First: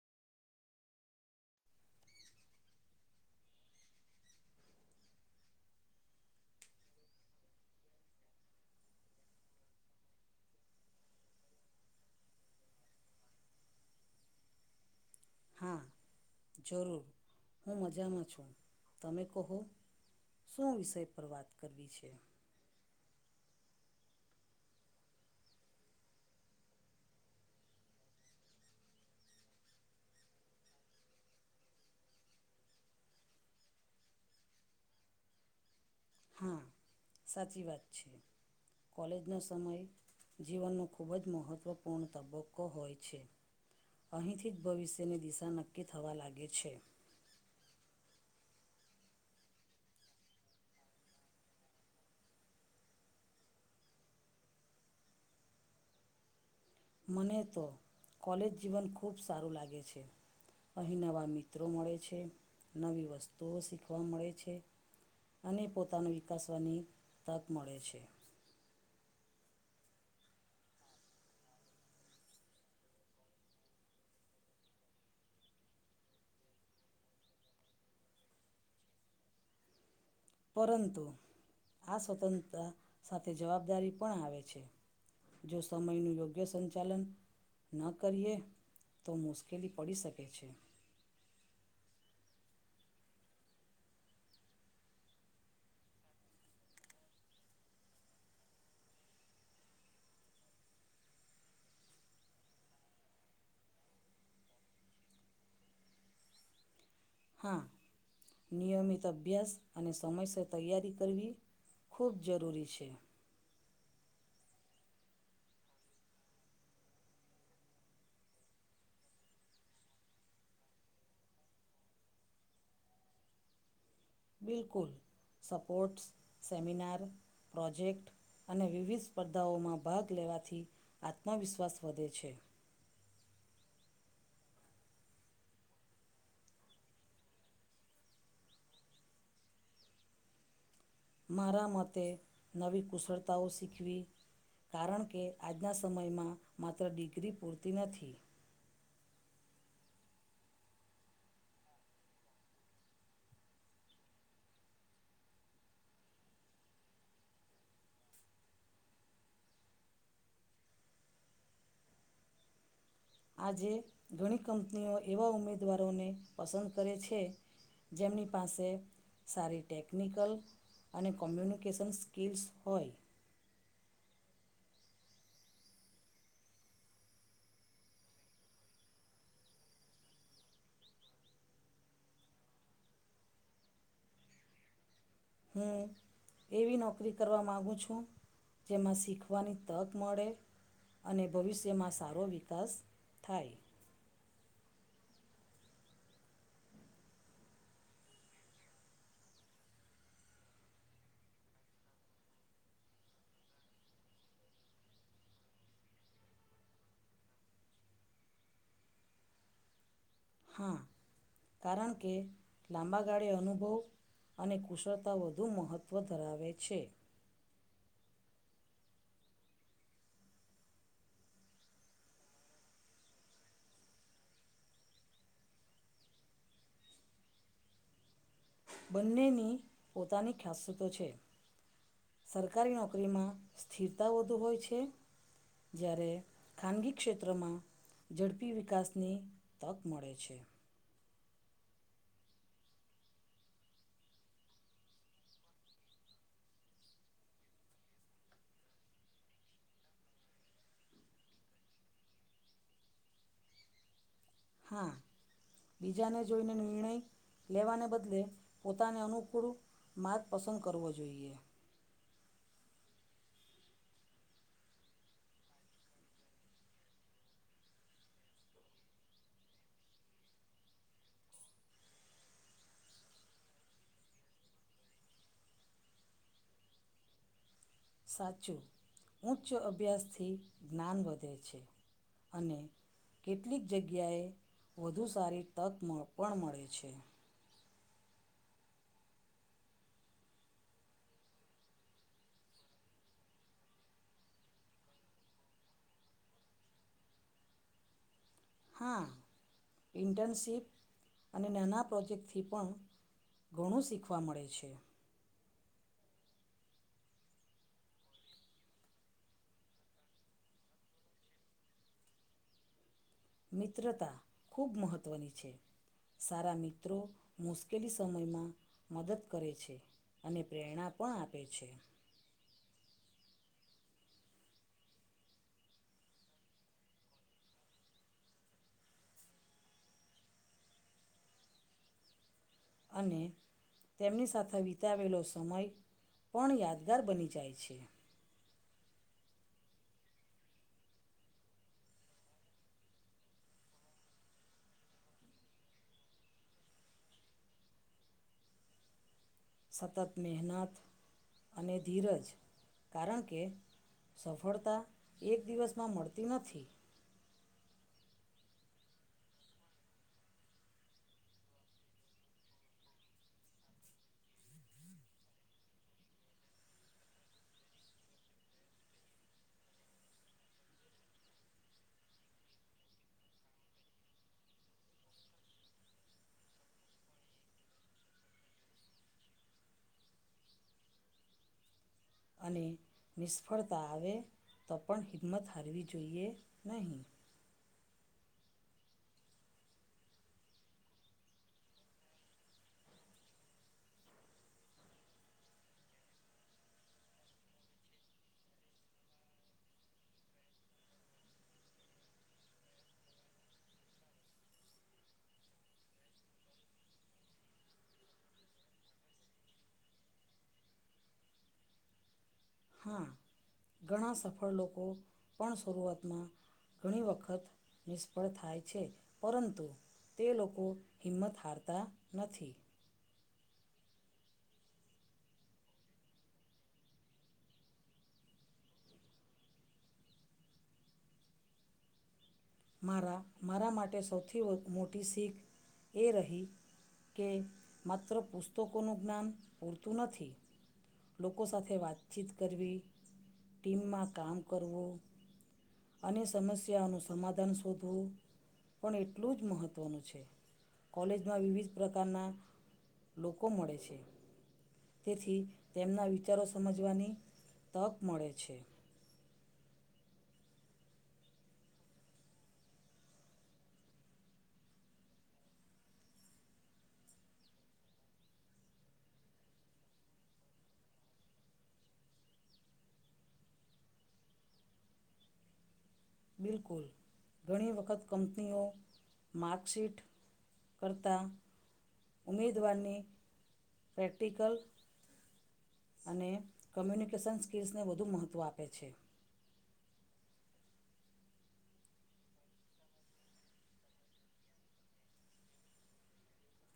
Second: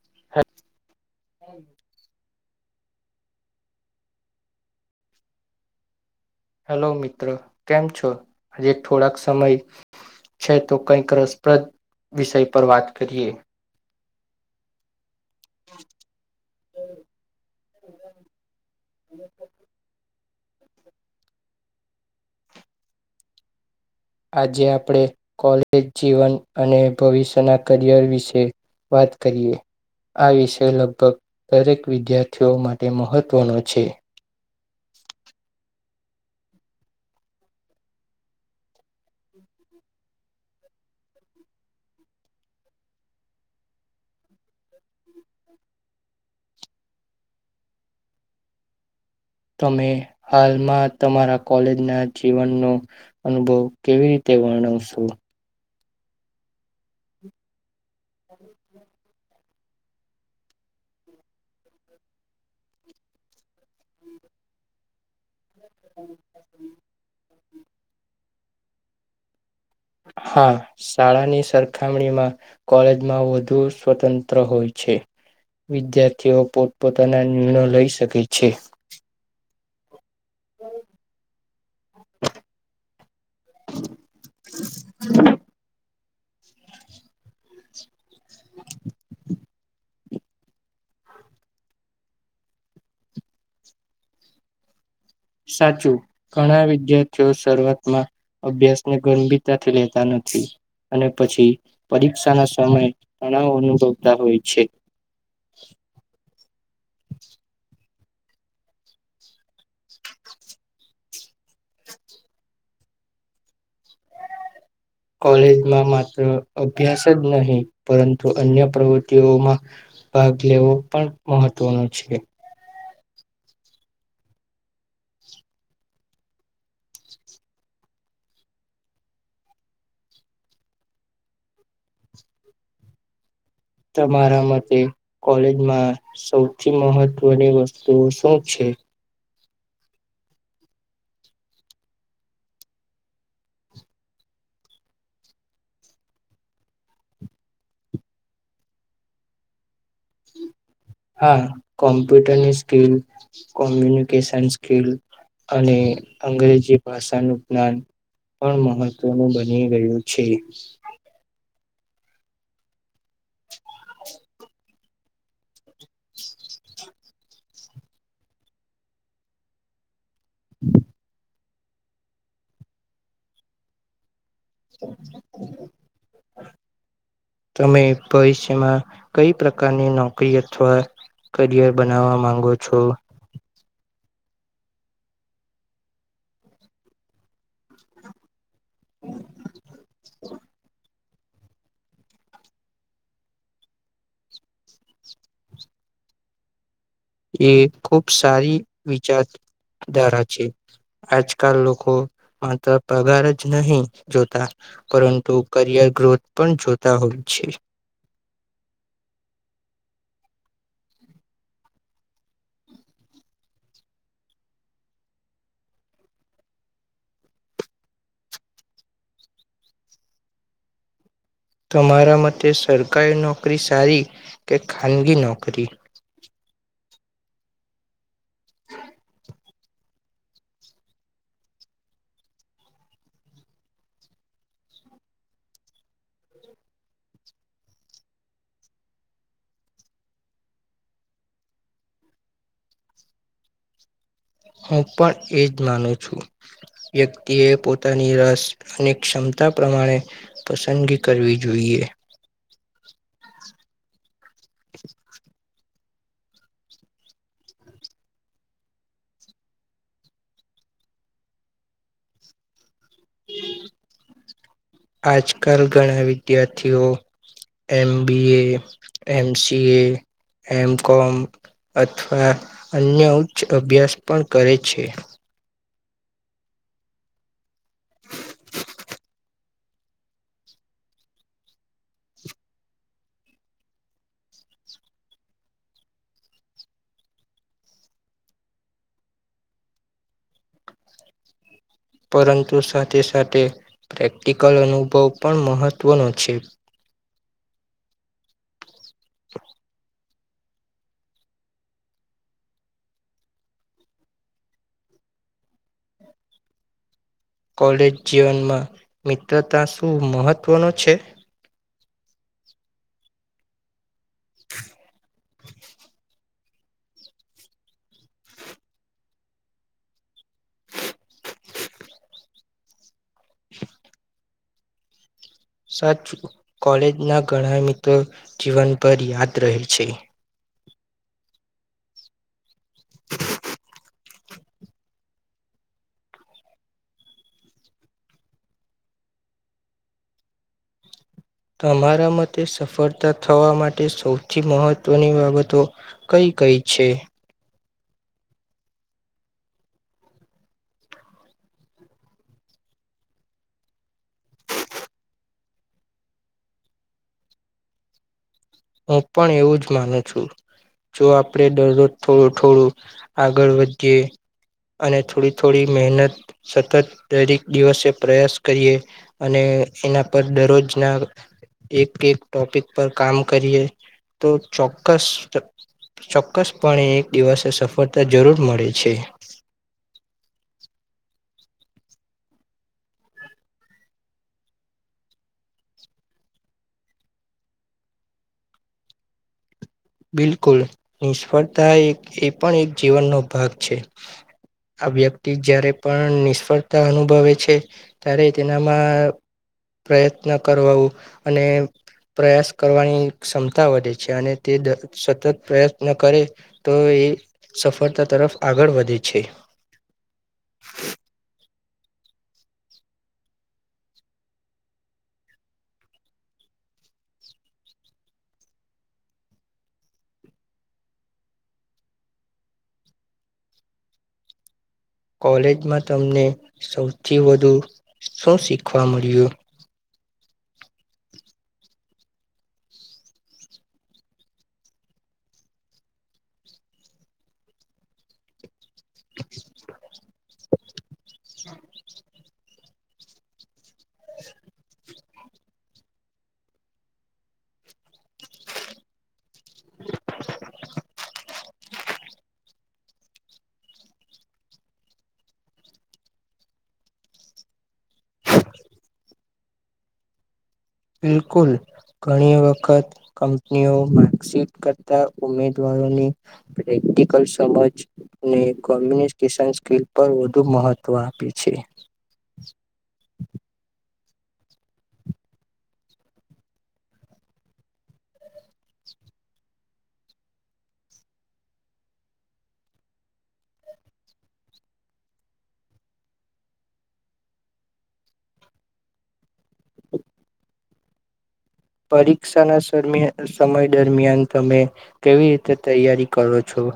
[unintelligible] Hello મિત્ર! કેમ છો? હજેક થોડાક સમય છે તો કંઈક રસપ્રદ વિષય પર વાત કરીએ. હા, જરૂર. હું મજામાં છું. તમે કહો? શું વિષય પર વાત કરવી છે? આજે આપણે કોલેજ જીવન અને ભવિષ્યના કરિયર વિશે વાત કરીએ. આ વિષય લગભગ દરેક વિદ્યાર્થીઓ માટે મહત્વનો છે. હા, સાચી વાત છે. કોલેજનો સમય જીવનનો ખૂબ જ મહત્વપૂર્ણ તબક્કો હોય છે. અહીંથી જ ભવિષ્યની દિશા નક્કી થવા લાગે છે. તમે હાલમાં તમારા કોલેજના જીવનનો અનુભવ કેવી રીતે વર્ણવશો? મને તો કોલેજ જીવન ખૂબ સારું લાગે છે. અહીં નવાં મિત્રો મળે છે. નવી વસ્તુઓ શીખવા મળે છે અને પોતાનું વિકાસવાની તક મળે છે. હા, શાળાની સરખામણીઓમાં કોલેજમાં વધુ સ્વતંત્ર હોય છે. વિદ્યાર્થીઓ પોતપોતાના નિર્ણયો લઈ શકે છે. પરંતુ આ સ્વતંત્તા સાથે જવાબદારી પણ આવે છે. જો સમયનું યોગ્ય સંચાલન [unintelligible] કરીએ તો મુશ્ કેલી પડી શકે છે. સાચું ઘણા વિદ્યાર્થીઓ શરૂઆતમાં અભ્યાસને ગંભીરતાથી લેતા નથી અને પછી પરીક્ષાના સમય તણાવ અનુભવતા હોય છે. હા નિયમિત અભ્યાસ અને સમયસર તૈયારી કરવી ખૂબ જરૂરી છે. કોલેજમાં માત્ર અભ્યાસ જ નહીં પરંતુ અન્ય પ્રવૃતિઓમાં ભાગ લેવો પણ મહત્વનો છે. બિલકુલ સપોર્ટ્સ સેમિનાર પ્રોજેક્ટ અને વિવિધ સ્પર્ધાઓમાં ભાગ લેવાથી આત્મવિશ્વાસ વધે છે. તમારા મતે કોલેજમાં સૌથી મહત્વની વસ્તુઓ શું છે. મારા મતે નવી કુશળતાઓ શીખવી કારણ કે આજના સમયમાં માત્ર ડિગ્રી પૂરતી નથી. હા કોમ્પ્યુટરની સ્કિલ કોમ્યુનિકેશન સ્કિલ અને અંગ્રેજી ભાષાનું જ્ઞાન પણ મહત્વનું બની ગયું છે. આજે ઘણી કંની [unintelligible] એવા ઉમેદ [unintelligible] ઉમેદવારોને પસંદ કરે છે [unintelligible] જેમની પાસે સારી ટેક [unintelligible] ટેકનિકલ અને કોમ્યુનિક [unintelligible] કેશન સ્કિલ્સ હોય તમે ભવિષ્યમાં કઈ પ્રકારની નોકરી અથવા કરિયર બનાવવા માંગો છો. હું એવી નોકરી કરવા માગુ છું. જેમાં શીખવાની તક મળે અને ભવિષ્યમાં સારો વિકાસ થાય. એ ખૂબ સારી વિચારધારા છે આજકાલ લોકો માત્ર પગાર જ નહી જોતા પરંતુ કરિયર ગ્રોથ પણ જોતા હોય છે. હા કારણ કે લાંબા ગાળે અનુભવ અને કુશળતા વધુ મહત્વ ધરાવે છે. તમારા મતે સરકારી નોકરી સારી કે ખાનગી નોકરી. બંનેની પોતાની ખાસિયતો છે સરકારી નોકરીમાં સ્થિરતા વધુ હોય છે જ્યારે ખાનગી ક્ષેત્રમાં ઝડપી વિકાસની તક મળે છે. હું પણ એ જ માનું છું, વ્યક્તિ એ પોતાની રસ અને ક્ષમતા પ્રમાણે, પસંદગી કરવી જોઈએ. હા [inaudible] બીજાને જોઈને નિર્ણય લેવાને બદલે પોતાને અનુકૂળ માર્ગ પસંદ કરવો જોઈએ. આજકાલ ઘણા વિદ્યાર્થીઓ એમ બી એ, એમ સી એ, એમ કોમ, અથવા અન્ય ઉચ્ચ અભ્યાસ પણ કરે છે. સાચું ઉચ્ચ અભ્યાસથી જ્ઞાન વધે છે, અને કેટલીક જગ્યાએ વધુ સારી તક પણ મળે છે. પરંતુ સાથે સાથે પ્રેક્ટિકલ અનુભવ પણ મહત્ત્વનો છે. હા, ઇન્ટર્નશીપ અને નાના પ્રોજેક્ટથી પણ ઘણું શીખવા મળે છે. કોલેજ જીવનમાં મિત્રતા શું મહત્વનો છે? મિત્રતા. ખૂબ મહત્વની છે. સારા મિત્રો મુશ્કેલી સમયમાં મદદ કરે છે, અને પ્રેરણા પણ આપે છે. [inaudible] સાચૂ, કોલેજના ઘણા મિત્રો જીવનભર યાદ રહે છે. અને તેમની સાથે વિતાવેલો સમય પણ યાદગાર બની જાય છે. તમારા મતે સફળતા થવા માટે સૌથી મહત્વની બાબતો, કઈ કઈ છે. સતત મહેનત અને ધીરજ કારણ કે સફળતા એક દિવસમાં મળતી નથી. હું પણ એવું જ માનું છું જો આપણેે દરરોજ થોડું થોડું આગળ વધીએ અને થોડી થોડી મહેનત સતત દરેક દિવસે પ્રયાસ કરીએ અને એના પર દરરોજના એક એક ટોપિક પર કામ કરીએ તો ચોક્કસપણે એક દિવસે સફળતા જરૂર મળે છે. અને નિષ્ફળતા આવે તો પણ હિંમત હારવી જોઈએ નહીં. બિલકુલ, નિષ્ફળતા એક એ પણ એક જીવનનો ભાગ છે આ વ્યક્તિ જ્યારે પણ નિષ્ફળતા અનુભવે છે, ત્યારે તેનામાં પ્રયત્ન કરવાું અને પ્રયાસ કરવાની ક્ષમતા વધે છે અને તે સતત પ્રયત્ન કરે તો એ સફળતા તરફ આગળ વધે છે. હા. ઘણા સફળ લોકો પણ શરૂઆતમાં ઘણી વખત નિષ્ફળ થાય છે, પરંતુ તે લોકો હિંમત હારતા નથી. કોલેજમાં તમને સૌથી વધુ શું શીખવા મળ્યું? મારા-મારા માટે સૌથી વ મોટી શીખ એ રહી કે માત્ર પુસ તકોનું જ્ઞાન પૂરતું નથી. લોકો સાથે વાતચીત કરવી, ટીમમાં કામ કરવું, અને સમસ્યાઓનું સમાધ ધાન શોધવું પણ એટલું જ મહત્ત્વનું છે. કોલેજમાં વિવિધ પ્રકારના લોકો મળે છે. તેથી તેમના વિચારો સમજવાની તક મળે છે. બિલકુલ. ઘણી વખત કંપનીઓ માર્કશીટ કરતા ઉમેદવારોની પ્રેક્ટિકલ સમજ અને કોમ્યુનિકેશન સ્કિલ પર વધુ મહત્ત્વ આપે છે. બિલકુલ. ઘણી વખત કંપનીઓ માર્કશીટ કરતાં ઉમેદવારની પ્રેક્ટિકલ અને કમ્યુનિકેશન સ્કિલ્સને વધુ મહત્ત્વ આપે છે. પરીક્ષાના સરમિયા સમય દરમિયાન તમે કેવી રીતે તૈયારી કરો છો?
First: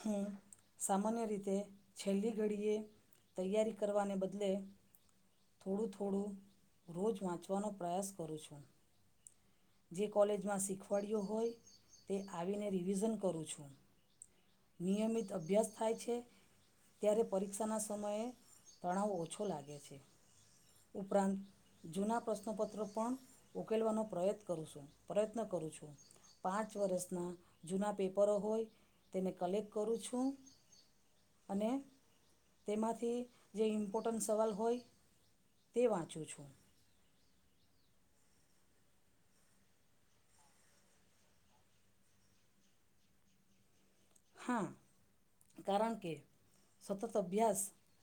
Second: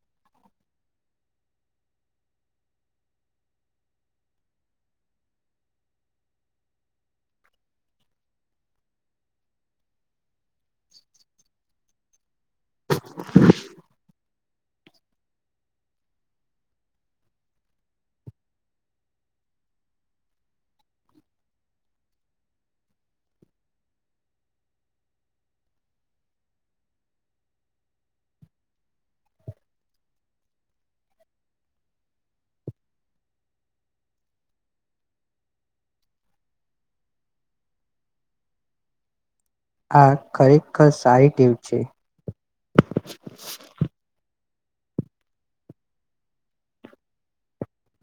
હું સામાન્ય રીતે છેલ્લી ઘડીએ તૈયારી કરવાને બદલે થોડું-થોડું રોજ વાંચવાનો પ્રયાસ કરું છું. જે કોલેજમાં શીખવાડયો હોય, તે આવીને રિવિઝન કરું છું. નિયમિત અભ્યાસ થાય છે, ત્યારે પરીક્ષાના સમયે તણાવ ઓછો લાગે છે. ઉપરાંત જૂના પ્રશ્નોપત્રો પણ ઉકેલવાનો પ્રયત કરું છું, પ્રયત્ન કરું છું. પાંચ વર્ષના જૂના પેપરો હોય તેને કલેક્ટ કરું છું, અને તેમાંથી જે ઇમ્પોટન્ટ સવાલ હોય તે વાંચું છું. આ ખરેખર સારી ટેવ છે. હા. કારણ કે સતત અભ્યાસ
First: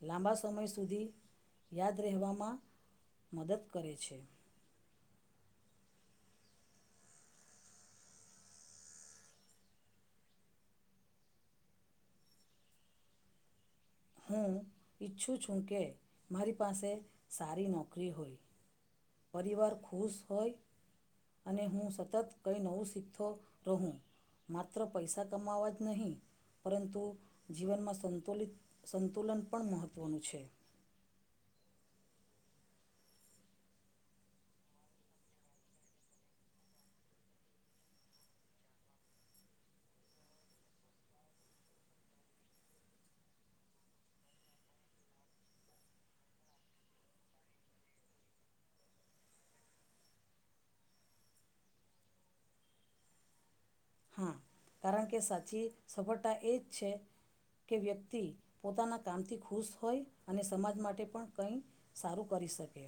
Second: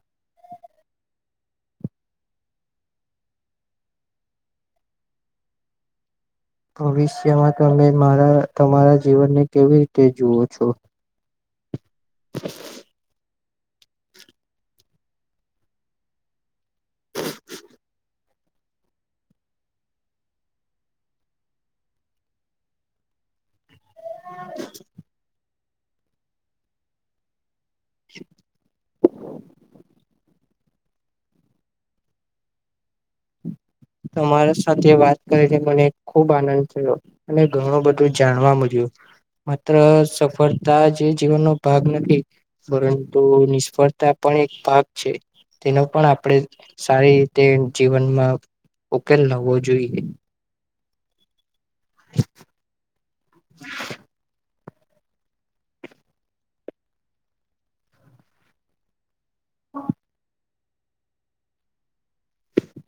લાંબા સમય સુધી યાદ રહેવામાં મદદ કરે છે. ભવિષ્યમાં તમે મારા તમારા જીવનને કેવી રીતે જુઓ છો? [inaudible] હું ઈચ્છું છું કે મારી પાસે સારી નોકરી હોય પરિવાર ખુશ હોય, અને હું સતત કંઈ નવું શીખતો રહું. માત્ર પૈસા કમાવા જ નહીં, પરંતુ જીવનમાં સંતુલિત સંતુલન પણ મહત્ત્વનું છે. તમારા સાથે વાત કરીને મને ખૂબ આનંદ થયો, અને ઘણું બધું જાણવા મળ્યું માત્ર સફળતા જે જીવનનો ભાગ નથી, પરંતુ નિષ્ફળતા પણ એક ભાગ છે, તેનો પણ આપણે સારી રીતે જીવનમાં ઉકેલ લાવવો જોઈએ. [inaudible] હા કારણ કે સાચી સફળતા એ જ છે, કે વ્યક્તિ પોતાના કામથી ખુશ હોય અને સમાજ માટે પણ કંઈ સારું કરી શકે.